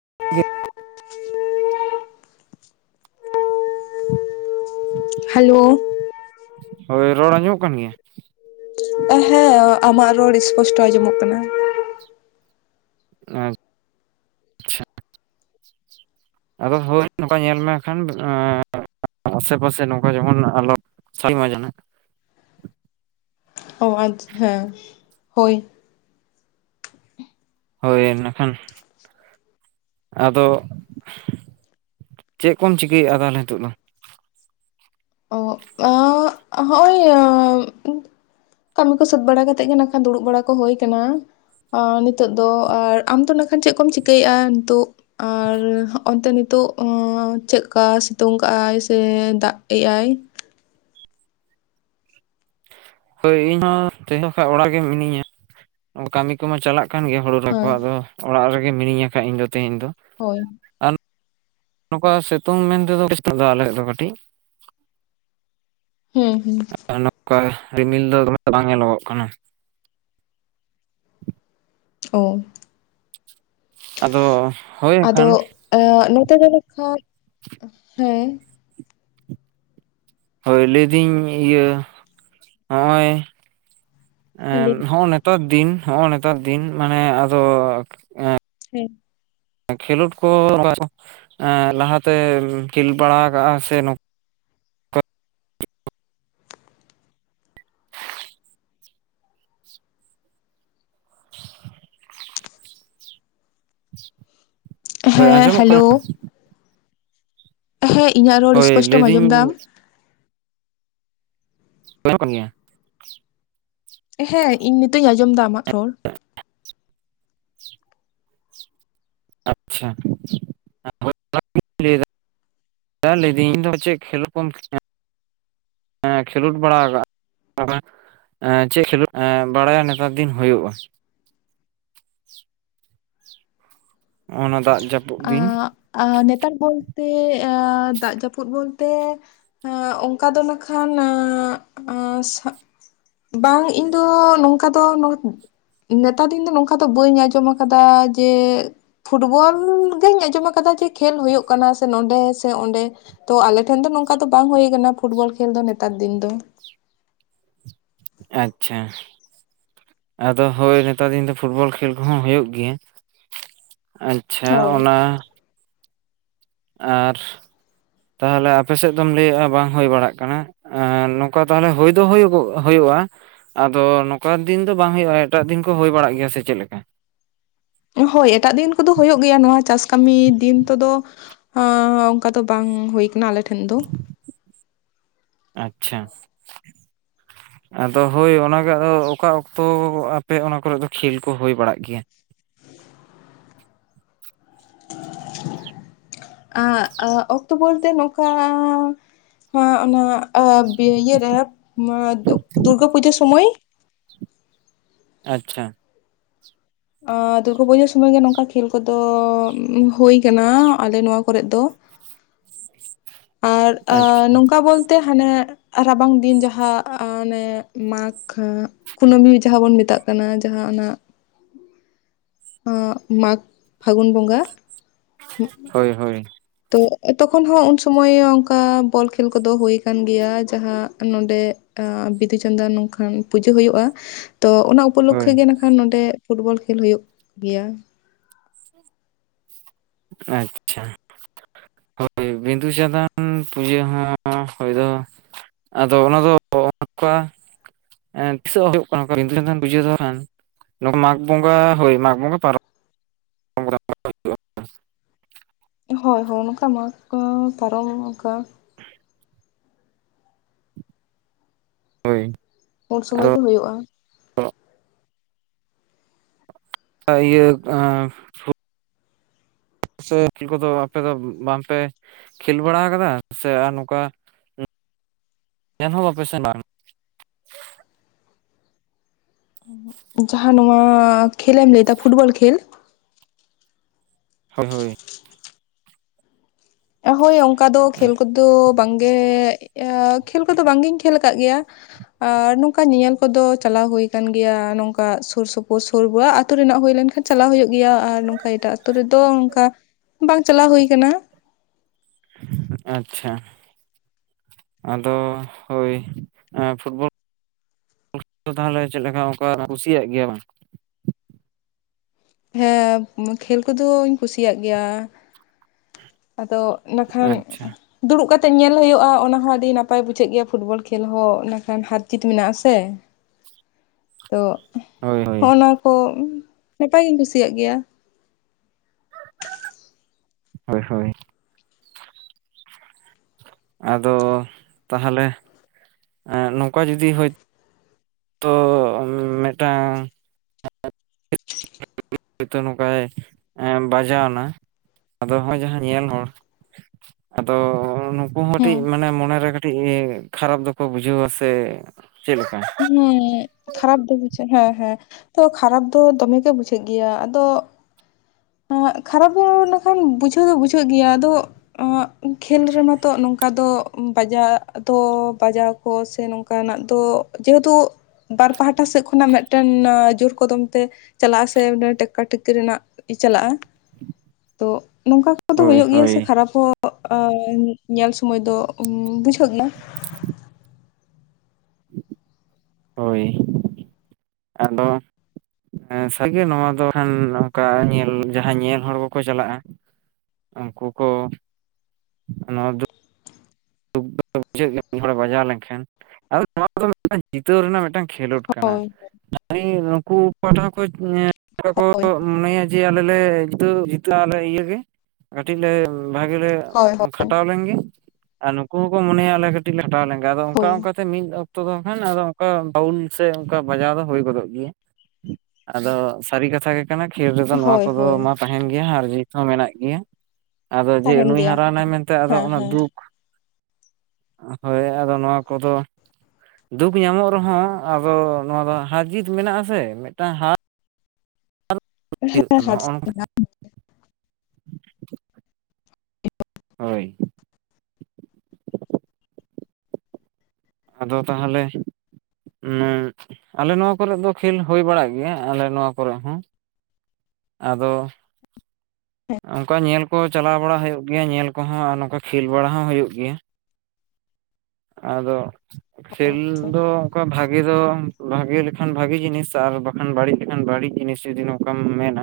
[inaudible] [inaudible] Hello. ᱦᱳᱭ ᱨᱚᱲ ᱟᱸᱡᱚᱢᱚᱜ ᱠᱟᱱ ᱜᱮᱭᱟ᱾ ᱦᱮᱸ ᱟᱢᱟᱜ ᱨᱚᱲ ᱤᱥᱯᱚᱥᱴᱚ ᱟᱸᱡᱚᱢᱚᱜ ᱠᱟᱱᱟ᱾ [inaudible] ᱟᱫᱚ ᱦᱳᱭ ᱱᱚᱝᱠᱟ ᱧᱮᱞ ᱢᱮᱠᱷᱟᱱ ᱟᱥᱮᱯᱟᱥᱮ ᱱᱚᱝᱠᱟ ᱡᱮᱢᱚᱱ ᱟᱞᱚ ᱥᱟᱞ ᱢᱟ ᱡᱚᱱᱮᱜ ᱚ [inaudible] ᱦᱮᱸ ᱦᱳᱭ᱾ ᱦᱳᱭ ᱱᱟᱠᱷᱟᱱ ᱟᱫᱚ, ᱪᱮᱜ ᱠᱚᱢ ᱪᱤᱠᱟᱹᱭᱮᱜᱼᱟ ᱛᱟᱦᱚᱞᱮ ᱱᱤᱛᱚᱜ ᱫᱚ? ᱚᱜ, [unintelligible] ᱦᱚᱜᱼᱚ [inaudible] ᱼᱼ ᱠᱟᱹᱢᱤ ᱠᱚ ᱥᱟᱹᱛ ᱵᱟᱲᱟ ᱠᱟᱛᱮᱫ ᱜᱮ ᱱᱟᱠᱷᱟᱱ ᱫᱩᱲᱩᱵ ᱵᱟᱲᱟ ᱠᱚ ᱦᱳᱭ ᱠᱟᱱᱟ। ᱚ ᱱᱤᱛᱚᱜ ᱫᱚ, ᱟᱨ ᱟᱢ ᱫᱚ ᱱᱟᱠᱷᱟᱱ ᱪᱮᱫ ᱠᱚᱢ ᱪᱤᱠᱟᱹᱭᱮᱜᱼᱟ ᱱᱤᱛᱳᱜ? ᱟᱨ ᱦᱚᱸᱜᱼᱛᱮ ᱱᱤᱛᱳᱜ ᱪᱮᱜᱠᱟ ᱥᱤᱛᱩᱝ ᱠᱟᱜᱼ ᱟᱭ? ᱥᱮ ᱫᱟᱜ ᱮ ᱟᱭ ᱦᱳᱭ ᱤᱧᱦᱚᱸ ᱛᱮᱦᱮᱧ ᱫᱚ ᱠᱷᱟᱡ ᱚᱲᱟᱜ ᱨᱮᱜᱮ ᱢᱤᱱᱟᱹᱧᱟ, ᱠᱟᱹᱢᱤ ᱠᱚᱢᱟ ᱪᱟᱞᱟᱜ ᱠᱟᱱ ᱜᱮᱭᱟ ᱦᱩᱲᱩ ᱨᱚᱦᱚᱭ ᱠᱚ, ᱦᱮᱸ ᱟᱫᱚ ᱚᱲᱟᱜ ᱨᱮᱜᱮ ᱢᱤᱱᱟᱹᱧᱟ ᱠᱷᱟᱡ ᱤᱧ ᱫᱚ ᱛᱮᱦᱮᱧ ᱫᱚ᱾ ᱦᱳᱭ᱾ ᱟᱨ ᱱᱚᱝᱠᱟ ᱥᱤᱛᱩᱝ ᱢᱮᱱᱛᱮᱫᱚ [inaudible] ᱟᱞᱮ ᱥᱮᱫ ᱫᱚ ᱠᱟᱹᱴᱤᱡ। ᱦᱩᱸ ᱦᱩᱸ। ᱠᱟ ᱨᱤᱢᱤᱞ ᱫᱚ ᱫᱚᱢᱮ ᱵᱟᱝ ᱧᱮᱞᱚᱜᱚᱜ ᱠᱟᱱᱟ। ᱚ᱾ ᱟᱫᱚ ᱦᱳᱭ᱾ ᱟᱠᱷᱟᱱ ᱼᱼ ᱮᱸᱻ ᱱᱚᱛᱮ ᱫᱚ ᱵᱟᱠᱷᱟᱱ, ᱦᱮᱸ। ᱦᱳᱭ, ᱞᱟᱹᱭᱫᱟᱹᱧ ᱤᱭᱟᱹ ᱦᱚᱜᱼᱚᱭ। ᱦᱮᱸ ᱦᱚᱜᱼ ᱱᱮ [unintelligible] ᱼᱼ ᱛᱟᱨ ᱫᱤᱱ, ᱦᱚᱸᱜᱼᱚᱭ ᱱᱮᱛᱟᱨ ᱫᱤᱱ। ᱢᱟᱱᱮ ᱟᱫᱚ ᱮᱸ ᱼᱼ [unintelligible] ᱠᱷᱮᱞᱳᱰ ᱠᱚ [unintelligible] ᱞᱟᱦᱟ ᱛᱮ ᱠᱷᱮᱞ ᱵᱟᱲᱟ ᱠᱟᱜᱼᱟ ᱥᱮ ᱼᱼ ᱦᱳᱭ, ᱦᱮᱸ ᱟᱸᱡᱚᱢᱚᱜ ᱠᱟᱱᱟ? ᱦᱮᱞᱳ ᱦᱮᱸ, ᱤᱧᱟᱹᱜ ᱨᱚᱲ ᱦᱳᱭ ᱤᱥᱯᱚᱥᱴᱚᱢ ᱟᱸᱡᱚᱢ ᱞᱟᱹᱭᱫᱟᱹᱧ ᱮᱫᱟᱢ? [unintelligible] ᱠᱟᱱ ᱜᱮᱭᱟ। ᱦᱮᱸ, ᱤᱧ ᱱᱤᱛᱚᱜ ᱤᱧ ᱟᱸᱡᱚᱢ ᱮᱫᱟ ᱟᱢᱟᱜ ᱨᱚᱲ। [inaudible] ᱟᱪᱪᱷᱟ, [unintelligible] ᱞᱟᱹᱭᱟ ᱼᱼ ᱦᱮᱸ ᱞᱟᱹᱭᱮᱫᱟᱹᱧ ᱤᱧᱫᱚ ᱪᱮᱫ ᱠᱷᱮᱞ ᱠᱚᱢ ᱠᱷᱮ [unintelligible] ᱼᱼ ᱮᱸᱸ ᱠᱷᱮᱞᱳᱰ ᱵᱟᱲᱟ ᱠᱟᱜ? [unintelligible] ᱪᱮᱫ ᱠᱷᱮᱞᱳᱰ ᱮᱸ ᱵᱟᱲᱟᱭᱟ? ᱱᱮᱛᱟᱨ ᱫᱤᱱ ᱦᱳᱭᱳᱜᱼᱟ। ᱦᱚᱱᱟ ᱫᱟᱜ ᱡᱟᱯ ᱼᱼ ᱟᱜ ᱟᱻ ᱱᱮᱛᱟᱨ ᱵᱚᱞᱛᱮ, ᱮ ᱫᱟᱜ ᱡᱟᱹᱯᱩᱫ ᱵᱚᱞᱛᱮ ᱼᱼ ᱮᱸ ᱚᱝᱠᱟ ᱫᱚ ᱱᱟᱠᱷᱟᱱ, ᱮᱸᱻ ᱟᱸᱻ ᱥᱟᱵ [unintelligible] ᱼᱼ ᱵᱟᱝ ᱤᱧ ᱫᱚ ᱱᱚᱝᱠᱟ ᱫᱚ ᱢᱟᱱᱮ [unintelligible] ᱼᱼ ᱱᱮᱛᱟᱨ ᱫᱤᱱ ᱫᱚ ᱱᱚᱝᱠᱟ ᱫᱚ, ᱵᱟᱹᱧ ᱟᱸᱡᱚᱢ ᱟᱠᱟᱫᱟ। ᱡᱮ, ᱯᱷᱩᱴᱵᱚᱞ ᱼᱼ ᱫᱩᱧ ᱟᱸᱡᱚᱢ ᱟᱠᱟᱫᱟ। ᱡᱮ, ᱠᱷᱮᱞ ᱦᱳᱭᱩᱜ ᱠᱟᱱᱟ ᱥᱮ ᱱᱚᱰᱮ ᱥᱮ ᱚᱸᱰᱮ। ᱛᱚ, ᱟᱞᱮ ᱴᱷᱮᱱ ᱫᱚ ᱱᱚᱝᱠᱟ ᱫᱚ ᱵᱟᱝ ᱦᱩᱭ ᱠᱟᱱᱟ। ᱯᱷᱩᱴᱵᱚᱞ ᱠᱷᱮᱞ ᱫᱚ ᱱᱮᱛᱟᱨ ᱫᱤᱱ ᱫᱚ। ᱟᱪᱪᱷᱟ। ᱟᱫᱚ ᱦᱳᱭ। ᱱᱮᱛᱟᱨ ᱫᱤᱱ ᱫᱚ ᱯᱷᱩᱴᱵᱚᱞ ᱠᱷᱮᱞ ᱠᱚᱦᱚᱸ ᱦᱩᱭᱩᱜ ᱜᱮᱭᱟ। ᱟᱪ ᱼᱼ ᱪᱷᱟ ᱦᱳᱭ ᱚᱱᱟ ᱼᱼ ᱟᱨ, ᱛᱟᱦᱚᱞᱮ ᱟᱯᱮ ᱥᱮᱫ ᱫᱚᱢ ᱞᱟᱹᱭᱮᱫᱼᱟ᱾ ᱵᱟᱝ ᱦᱳᱭ ᱵᱟᱲᱟᱜ ᱠᱟᱱᱟ। ᱮ ᱱᱚᱝᱠᱟ ᱛᱟᱦᱚᱞᱮ ᱦᱳᱭ ᱫᱚ ᱦᱳᱭᱩᱜᱚᱜ ᱦᱩᱭᱩᱜᱼᱟ। ᱟᱫᱚ ᱱᱚᱝᱠᱟᱱ ᱫᱤᱱ ᱫᱚ ᱵᱟᱝ ᱦᱩᱭᱩᱜᱼᱟ। ᱮᱴᱟᱜ ᱫᱤᱱ ᱠᱚ ᱦᱩᱭ ᱵᱟᱲᱟᱜ ᱜᱮᱭᱟ᱾ ᱥᱮ ᱪᱮᱫ ᱞᱮᱠᱟ? ᱦᱳᱭ ᱮᱴᱟᱜ ᱫᱤᱱ ᱠᱚᱫᱚ ᱦᱩᱭᱩᱜ ᱜᱮᱭᱟ। ᱱᱚᱣᱟ ᱪᱟᱥ ᱠᱟᱹᱢᱤ ᱫᱤᱱ ᱛᱮᱫᱚ ᱼᱼ ᱦᱚᱸ, ᱚᱱᱠᱟ ᱫᱚ ᱵᱟᱝ ᱦᱩᱭ ᱟᱠᱟᱱᱟ ᱟᱞᱮᱴᱷᱮᱱ ᱫᱚ। ᱟᱪᱪᱷᱟ। [inaudible] ᱟᱫᱚ ᱦᱳᱭ, ᱚᱱᱟᱜᱮ ᱟᱫᱚ, ᱚᱠᱟ ᱚᱠᱛᱚ ᱟᱯᱮ ᱚᱱᱟ ᱠᱚᱨᱮᱫ ᱫᱚ ᱠᱷᱮᱞ ᱠᱚ ᱦᱳᱭ ᱵᱟᱲᱟᱜ ᱜᱮᱭᱟ? ᱮᱸᱜ, ᱟᱜ, ᱚᱠᱛᱚ ᱵᱚᱞᱛᱮ ᱱᱚᱝᱠᱟᱻ, ᱦᱮᱸ ᱚᱱᱟ ᱼᱼ ᱮ ᱵᱤ ᱤᱭᱟᱹ ᱨᱮ। [unintelligible] ᱫᱩᱨᱜᱟᱹ ᱯᱩᱡᱟᱹ ᱥᱚᱢᱚᱭ। ᱟᱪᱪᱷᱟ। ᱚᱸᱻ ᱫᱩᱨᱜᱟᱹ ᱯᱩᱡᱟᱹ ᱥᱚᱢᱚᱭ ᱜᱮ ᱱᱚᱝᱠᱟ ᱠᱷᱮᱞ ᱠᱚᱫᱚ ᱦᱩᱭ ᱠᱟᱱᱟ। ᱟᱞᱮ ᱱᱚᱣᱟ ᱠᱚᱨᱮᱜ ᱫᱚ। ᱟᱨ ᱟ ᱟᱪᱪᱷᱟ ᱱᱚᱝᱠᱟ ᱵᱚᱞᱼᱼ ᱛᱮ ᱦᱟᱱᱮ ᱮᱜ ᱟ ᱨᱟᱵᱟᱝ ᱫᱤᱱ ᱡᱟᱦᱟᱸ ᱟᱸ ᱚᱱᱮ ᱢᱟᱠ ‌ᱦᱟᱸᱜ᱾ ᱠᱩᱱᱟᱹᱢᱤ ᱡᱟᱦᱟᱸ ᱵᱚᱱ ᱢᱮᱛᱟᱜ ᱠᱟᱱᱟ ᱡᱟᱦᱟᱸ ᱚᱱᱟ᱾ ᱟᱸᱻᱜ ᱢᱟᱜᱽ ᱯᱷᱟᱹᱜᱩᱱ ᱵᱚᱸᱜᱟ᱾ ᱦᱳᱭ ᱦᱳᱭ᱾ ᱛᱚ ᱛᱚᱠᱷᱚᱱ ᱦᱚᱸ ᱩᱱ ᱥᱩᱢᱟᱹᱭ ᱚᱱᱠᱟ ᱵᱚᱞ ᱠᱷᱮᱞ ᱠᱚᱫᱚ ᱦᱩᱭ ᱠᱟᱱ ᱜᱮᱭᱟ ᱡᱟᱦᱟᱸ ᱱᱚᱸᱰᱮ ᱼ ᱟᱸ ᱵᱤᱫᱩ ᱪᱟᱸᱫᱟᱱ ᱱᱚᱝᱠᱟᱱ ᱯᱩᱡᱟᱹ ᱦᱩᱭᱩᱜ-ᱟ ᱛᱚ ᱚᱱᱟ ᱚᱠᱼᱼ ᱩᱯᱚᱞᱚᱠᱠᱷᱤ ᱦᱳᱭ ᱜᱮ ᱱᱟᱠᱷᱟᱱ ᱱᱚᱸᱰᱮ ᱯᱷᱩᱴᱵᱚᱞ ᱠᱷᱮᱞ ᱦᱩᱭᱩᱜ ᱜᱮᱭᱟ᱾ ᱟᱪᱪᱷᱟ ᱾ ᱦᱳᱭ ᱵᱤᱸᱫᱩ ᱪᱟᱸᱫᱟᱱ ᱯᱩᱡᱟᱹ ᱦᱚᱸ ᱦᱚᱭ ᱫᱚ ᱟᱫᱚ ᱚᱱᱟ ᱫᱚ ᱚᱝᱠᱟ ᱮᱸ ᱛᱤᱥᱚᱜ ᱦᱩᱭᱩᱜ ᱠᱟᱱᱟ ᱚᱠᱟ ᱵᱤᱸᱫᱩ ᱪᱟᱸᱱᱫᱟᱱ ᱯᱩᱪᱟᱹ ᱫᱚ ᱠᱷᱟᱱ ᱢᱟᱜᱽ ᱵᱚᱸᱜᱟ, ᱦᱳᱭ ᱢᱟᱜᱽ ᱵᱚᱸᱜᱟ ᱯᱟᱨᱚᱢ [inaudible] ᱦᱩᱭᱩᱜ-ᱟ ᱾ ᱦᱳᱭ ᱦᱳᱭ ᱱᱚᱝᱠᱟ ᱢᱟᱠ‌ ᱠᱚ ᱯᱟᱨᱚᱢ ᱚᱝᱠᱟ ᱦᱳᱭ ᱩᱱ ᱥᱩᱢᱟᱹᱭ ᱟᱫᱚ ᱜᱮ ᱦᱩᱭᱩᱜ-ᱟ ᱾ ᱠᱟ ᱤᱭᱟᱹ ᱟᱸ ᱯᱷᱩ ᱥᱮ ᱠᱷᱮᱞ ᱠᱚᱫᱚ ᱟᱯᱮ ᱫᱚ ᱵᱟᱝ ᱯᱮ ᱠᱷᱮᱞ ᱵᱟᱲᱟ ᱟᱠᱟᱫᱟ ᱥᱮ ᱟᱨ ᱱᱚᱝᱠᱟ ᱩᱸ ᱜᱟᱱ ᱦᱚᱸ ᱵᱟᱯᱮ‌ ᱥᱮ ᱵᱟᱝ? ᱩᱸᱦᱩᱸᱜ ᱾ ᱡᱟᱦᱟᱸ ᱱᱚᱣᱟ ᱠᱷᱮᱞ ᱮᱢ ᱞᱟᱹᱭ ᱫᱟ ᱯᱷᱩᱴᱵᱚᱞ ᱠᱷᱮᱞ ᱦᱳᱭ ᱦᱳᱭ ᱾ ᱦᱳᱭ ᱚᱝᱠᱟ ᱫᱚ ᱠᱷᱮᱞ ᱠᱚᱫᱚ ᱵᱟᱝ ᱜᱮ ᱮᱻ ᱠᱷᱮᱞ ᱠᱚᱫᱚ ᱵᱟᱝ ᱜᱤᱧ ᱠᱷᱮᱞ ᱠᱟᱜ ᱜᱮᱭᱟ ᱾ ᱟᱨ ᱱᱚᱝᱠᱟ ᱧᱮᱧᱮᱞ ᱠᱚᱫᱚ ᱪᱟᱞᱟᱣ ᱦᱩᱭ ᱠᱟᱱ ᱜᱮᱭᱟ ᱱᱚᱝᱠᱟ ᱥᱩᱨ ᱥᱩᱯᱩᱨ ᱥᱩᱨ ᱵᱟᱣᱟᱜ ᱟᱛᱩ ᱨᱮᱱᱟᱜ ᱦᱩᱭ ᱞᱮᱱᱠᱷᱟᱱ ᱪᱟᱞᱟᱣ ᱦᱳᱭᱳᱜ ᱜᱮᱭᱟ ᱟᱨ ᱱᱚᱝᱠᱟ ᱮᱴᱟᱜ ᱟᱛᱩ ᱨᱮᱫᱚ ᱚᱝᱠᱟ ᱵᱟᱝ ᱪᱟᱞᱟᱣ ᱦᱩᱭ ᱠᱟᱱᱟ ᱾ ᱟᱪᱪᱷᱟ ᱾ ᱟᱫᱚ ᱦᱳᱭ ᱮᱸ ᱯᱷᱩᱴᱵᱚᱞ ᱠᱷᱮᱞ‌ ᱫᱚ ᱛᱟᱦᱚᱞᱮ ᱪᱮᱜ ᱞᱮᱠᱟ ᱚᱝᱠᱟ ᱠᱩᱥᱤᱭᱟᱜ ᱜᱮᱭᱟ ᱵᱟᱝ? ᱦᱮᱸ ᱠᱷᱮᱞ ᱠᱚ ᱫᱚᱧ ᱠᱩᱥᱤᱭᱟᱜ ᱜᱮᱭᱟ ᱾ ᱟᱫᱚ ᱤᱱᱟᱹ ᱠᱷᱟᱱ ᱟᱪᱪᱷᱟ ᱫᱩᱲᱩᱵ ᱠᱟᱛᱮᱜ ᱧᱮᱞ ᱦᱩᱭᱩᱜ-ᱟ ᱚᱱᱟ ᱦᱚᱸ ᱟᱰᱤ ᱱᱟᱯᱟᱭ ᱵᱩᱡᱷᱟᱹᱜ ᱜᱮᱭᱟ ᱯᱷᱩᱴᱵᱚᱞ ᱠᱷᱮᱞ ᱦᱚᱸ ᱚᱱᱟ ᱠᱷᱟᱱ ᱦᱟᱨ ᱪᱤᱛ ᱢᱮᱱᱟᱜ-ᱟ ᱥᱮ ᱾ ᱛᱚ ᱦᱳᱭ ᱦᱳᱭ ᱦᱚᱸᱜ-ᱚ ᱱᱚᱣᱟ ᱠᱚ ᱱᱟᱯᱟᱭ ᱜᱤᱧ ᱠᱩᱥᱤᱭᱟᱜ ᱜᱮᱭᱟ ᱾ ᱦᱳᱭ ᱦᱳᱭ ᱾ ᱟᱫᱚ ᱛᱟᱦᱚᱞᱮ ᱮᱸᱜ ᱱᱚᱝᱠᱟ ᱡᱩᱫᱤ ᱦᱳᱭ ᱛᱳ ᱢᱮᱫᱴᱟᱝ [inaudible] ᱦᱚᱭᱛᱚ ᱱᱚᱝᱠᱟᱭ ᱮᱸᱭ ᱵᱟᱡᱟᱣ ᱱᱟ ᱟᱫᱚ ᱦᱚᱸᱭ ᱡᱟᱦᱟᱸ ᱧᱮᱞ ᱦᱚᱲ ᱟᱫᱚ‌ ᱦᱚᱸᱜ-ᱱᱚ ᱠᱩ ᱦᱚᱸ ᱦᱮᱸ ᱠᱟᱹᱴᱤᱡ ᱢᱟᱱᱮ ᱢᱚᱱᱮ ᱨᱮ ᱠᱟᱹᱴᱤᱡ ᱮ ᱠᱷᱟᱨᱟᱯ ᱫᱚᱠᱚ ᱵᱩᱡᱷᱟᱹᱣᱟ ᱥᱮ ᱪᱮᱫ ᱞᱮᱠᱟ? ᱦᱮᱸ ᱠᱷᱟᱨᱟᱯ ᱫᱚ ᱵᱩᱡᱷᱟᱹᱜ ᱦᱮᱸ ᱦᱮᱸ, ᱛᱚ ᱠᱷᱟᱨᱟᱯ ᱫᱚ ᱫᱚᱢᱮ ᱜᱮ ᱵᱩᱡᱷᱟᱹᱜ ᱜᱮᱭᱟ ᱟᱫᱚ ᱚᱸᱜ ᱠᱷᱟᱨᱟᱯ ᱫᱚ ᱱᱟ ᱠᱷᱟᱱ ᱵᱩᱡᱷᱟᱹᱣ ᱫᱚ ᱵᱩᱡᱷᱟᱹᱜ ᱜᱮᱭᱟ ᱟᱫᱚ ᱟᱹᱜ ᱠᱷᱮᱞ ᱨᱮᱢᱟ ᱛᱚ ᱱᱚᱝᱠᱟ ᱫᱚ ᱵᱟᱡᱟᱣ ᱫᱚ ᱵᱟᱡᱟᱣ ᱠᱚ ᱥᱮ ᱱᱚᱝᱠᱟ ᱱᱟᱜ ᱫᱚ ᱡᱮᱦᱮᱛᱩ ᱵᱟᱨ ᱯᱟᱦᱴᱟ ᱥᱮᱜ ᱠᱷᱚᱱᱟᱜ ᱢᱤᱫᱴᱮᱱ ᱚ ᱡᱳᱨ ᱠᱚᱫᱚᱢ ᱛᱮ ᱪᱟᱞᱟᱜ-ᱟ ᱥᱮ ᱢᱮᱫᱴᱮᱱ ᱴᱮᱠᱠᱟ ᱴᱮᱠᱠᱤ ᱨᱮᱱᱟᱜ ᱠᱤ ᱪᱟᱞᱟᱜ-ᱟ, ᱛᱚ ᱱᱚᱝᱠᱟ ᱠᱚᱫᱚ ᱦᱳᱭ ᱦᱩᱭᱩᱜ ᱜᱮᱭᱟ ᱥᱮ ᱦᱳᱭ ᱠᱷᱟᱨᱟᱯ ᱦᱚᱸ ᱚᱜ, ᱚᱻ ᱧᱮᱞ ᱥᱚᱩᱢᱟᱹᱭ ᱫᱚ ᱩᱸ ᱵᱩᱡᱷᱟᱹᱜ ᱜᱮᱭᱟ ᱾ [unintelligible] ᱦᱳᱭ, ᱟᱫᱚ ᱦᱮᱸ ᱥᱟᱨᱤ ᱜᱮ ᱱᱚᱣᱟ ᱫᱚ ᱠᱷᱟᱱ ᱱᱚᱝᱠᱟ ᱧᱮᱞ ᱡᱟᱦᱟᱸ ᱧᱮᱞ ᱦᱚᱲ ᱠᱚᱠᱚ ᱪᱟᱞᱟᱜ-ᱟ ᱩᱱᱠᱩ ᱠᱚ ᱱᱚᱣᱟ ᱫᱩᱠ ᱫᱩᱠ ᱫᱚ ᱵᱩᱡᱷᱟᱹᱜ ᱜᱮᱭᱟ ᱢᱤᱫ ᱦᱚᱲᱮ ᱵᱟᱡᱟᱣ ᱞᱮᱱᱠᱷᱟᱱ ᱟᱫᱚ ᱱᱚᱣᱟ ᱫᱚ ᱴᱤᱫᱴᱟᱝ ᱡᱤᱛᱟᱹᱣ ᱨᱮᱱᱟᱜ ᱢᱮᱫᱴᱟᱝ ᱠᱷᱮᱞᱳᱰ ᱠᱟᱱᱟ ᱦᱳᱭ ᱾ [unintelligible] ᱫᱟᱲᱤ‌ ᱱᱩᱠᱩ [unintelligible] ᱠᱚ ᱱᱚᱠᱟ ᱠᱚ ᱦᱳᱭ ᱢᱚᱱᱮᱭᱟ ᱡᱮ ᱟᱞᱮ ᱞᱮ ᱡᱤᱛᱟᱹᱣ [unintelligible] ᱟᱞᱮ ᱤᱭᱟ. ᱜᱮ ᱠᱟᱹᱴᱤᱡ ᱞᱮ ᱵᱷᱟᱜᱮ ᱞᱮ ᱦᱳᱭ ᱠᱷᱟᱴᱟᱣ ᱞᱮᱱ ᱜᱮ ᱾ ᱟᱨ ᱱᱩᱠᱩ ᱦᱚᱸᱠᱚ ᱢᱚᱱᱮᱭᱟ ᱟᱮᱞ ᱠᱟᱹᱴᱤᱡ ᱞᱮ ᱠᱷᱟᱴᱟᱣ ᱞᱮᱱ ᱜᱮ ᱟᱫᱚ ᱚᱱᱠᱟ ᱦᱳᱭ ᱚᱱᱠᱟ ᱥᱮ ᱢᱤᱫ ᱚᱠᱛᱚ ᱫᱚ ᱠᱷᱟᱱ ᱟᱫᱚ ᱚᱱᱠᱟ ᱵᱟᱣᱩᱞ ᱥᱮ ᱚᱱᱠᱟ ᱵᱟᱡᱟᱣ ᱫᱚ ᱦᱩᱭ ᱜᱚᱫᱚᱜ ᱜᱮᱭᱟ᱾ ᱟᱫᱚ ᱥᱟᱹᱨᱤ ᱠᱟᱛᱷᱟ ᱜᱮ ᱠᱟᱱᱟ ᱠᱷᱮᱞ ᱨᱮᱫᱚ ᱱᱚᱣᱟ ᱦᱳᱭ ᱠᱚᱫᱚ ᱦᱳᱭ ᱢᱟ ᱛᱟᱦᱮᱱ ᱜᱮᱭᱟ ᱦᱟᱨ ᱡᱤᱛ ᱦᱚᱸ ᱢᱮᱱᱟᱜ ᱜᱮᱭᱟ᱾ ᱟᱫᱚ ᱡᱮ ᱛᱟᱦᱮᱱ ᱱᱩᱭ ᱜᱮᱭᱟ ᱦᱟᱨᱟᱣᱱᱟᱭ ᱢᱮᱱᱛᱮ ᱟᱫᱚ ᱟᱱᱟ ᱫᱩᱠ ᱦᱳᱭ ᱟᱫᱚ ᱱᱚᱣᱟ ᱠᱚᱫᱚ ᱫᱩᱠ ᱧᱟᱢᱚᱜ ᱨᱮᱦᱚᱸ ᱟᱫᱚ ᱱᱚᱣᱟ ᱫᱚ ᱦᱟᱨ ᱡᱤᱛ ᱢᱮᱱᱟᱜ ᱟᱥᱮ ᱢᱤᱫᱴᱟᱝ ᱦᱟᱨ ᱦᱩᱭᱩᱜ ᱛᱟᱢᱟ ᱦᱚᱜᱼᱚ ᱱᱚᱝᱠᱟ [unintelligible] ᱦᱳᱭ᱾ ᱟᱫᱚ ᱛᱟᱦᱚᱞᱮ ᱩᱸᱜ ᱟᱞᱮ ᱱᱚᱣᱟ ᱠᱚᱨᱮ ᱫᱚ ᱠᱷᱮᱞ ᱦᱩᱭ ᱵᱟᱲᱟᱜ ᱜᱮᱭᱟ᱾ ᱟᱞᱮ ᱱᱚᱣᱟ ᱠᱚᱨᱮᱜ ᱦᱚᱸ᱾ ᱟᱫᱚ ᱚᱱᱠᱟ ᱧᱮᱞ ᱠᱚ ᱪᱟᱞᱟᱣ ᱵᱟᱲᱟ ᱦᱩᱭᱩᱜ ᱜᱮᱭᱟ ᱧᱮᱞ ᱠᱚᱦᱚᱸ ᱟᱨ ᱱᱚᱝᱠᱟ ᱠᱷᱮᱞ ᱵᱟᱲᱟ ᱦᱚᱸ ᱦᱩᱭᱩᱜ ᱜᱮᱭᱟ᱾ ᱟᱫᱚ ᱠᱷᱮᱞ ᱫᱚ ᱠᱟ ᱵᱷᱟᱜᱮ ᱫᱚ ᱵᱷᱟᱜᱮ ᱵᱷᱟᱜᱮ ᱞᱮᱠᱷᱟᱱ ᱵᱷᱟᱜᱮ ᱡᱤᱱᱤᱥ ᱟᱨ ᱵᱟᱠᱷᱟᱱ ᱵᱟᱹᱲᱤᱡ ᱞᱮᱠᱷᱟᱱ ᱵᱟᱹᱲᱤᱡ ᱡᱤᱱᱤᱥ ᱡᱩᱫᱤ ᱱᱚᱝ ᱠᱚᱢ ᱢᱮᱱᱟ᱾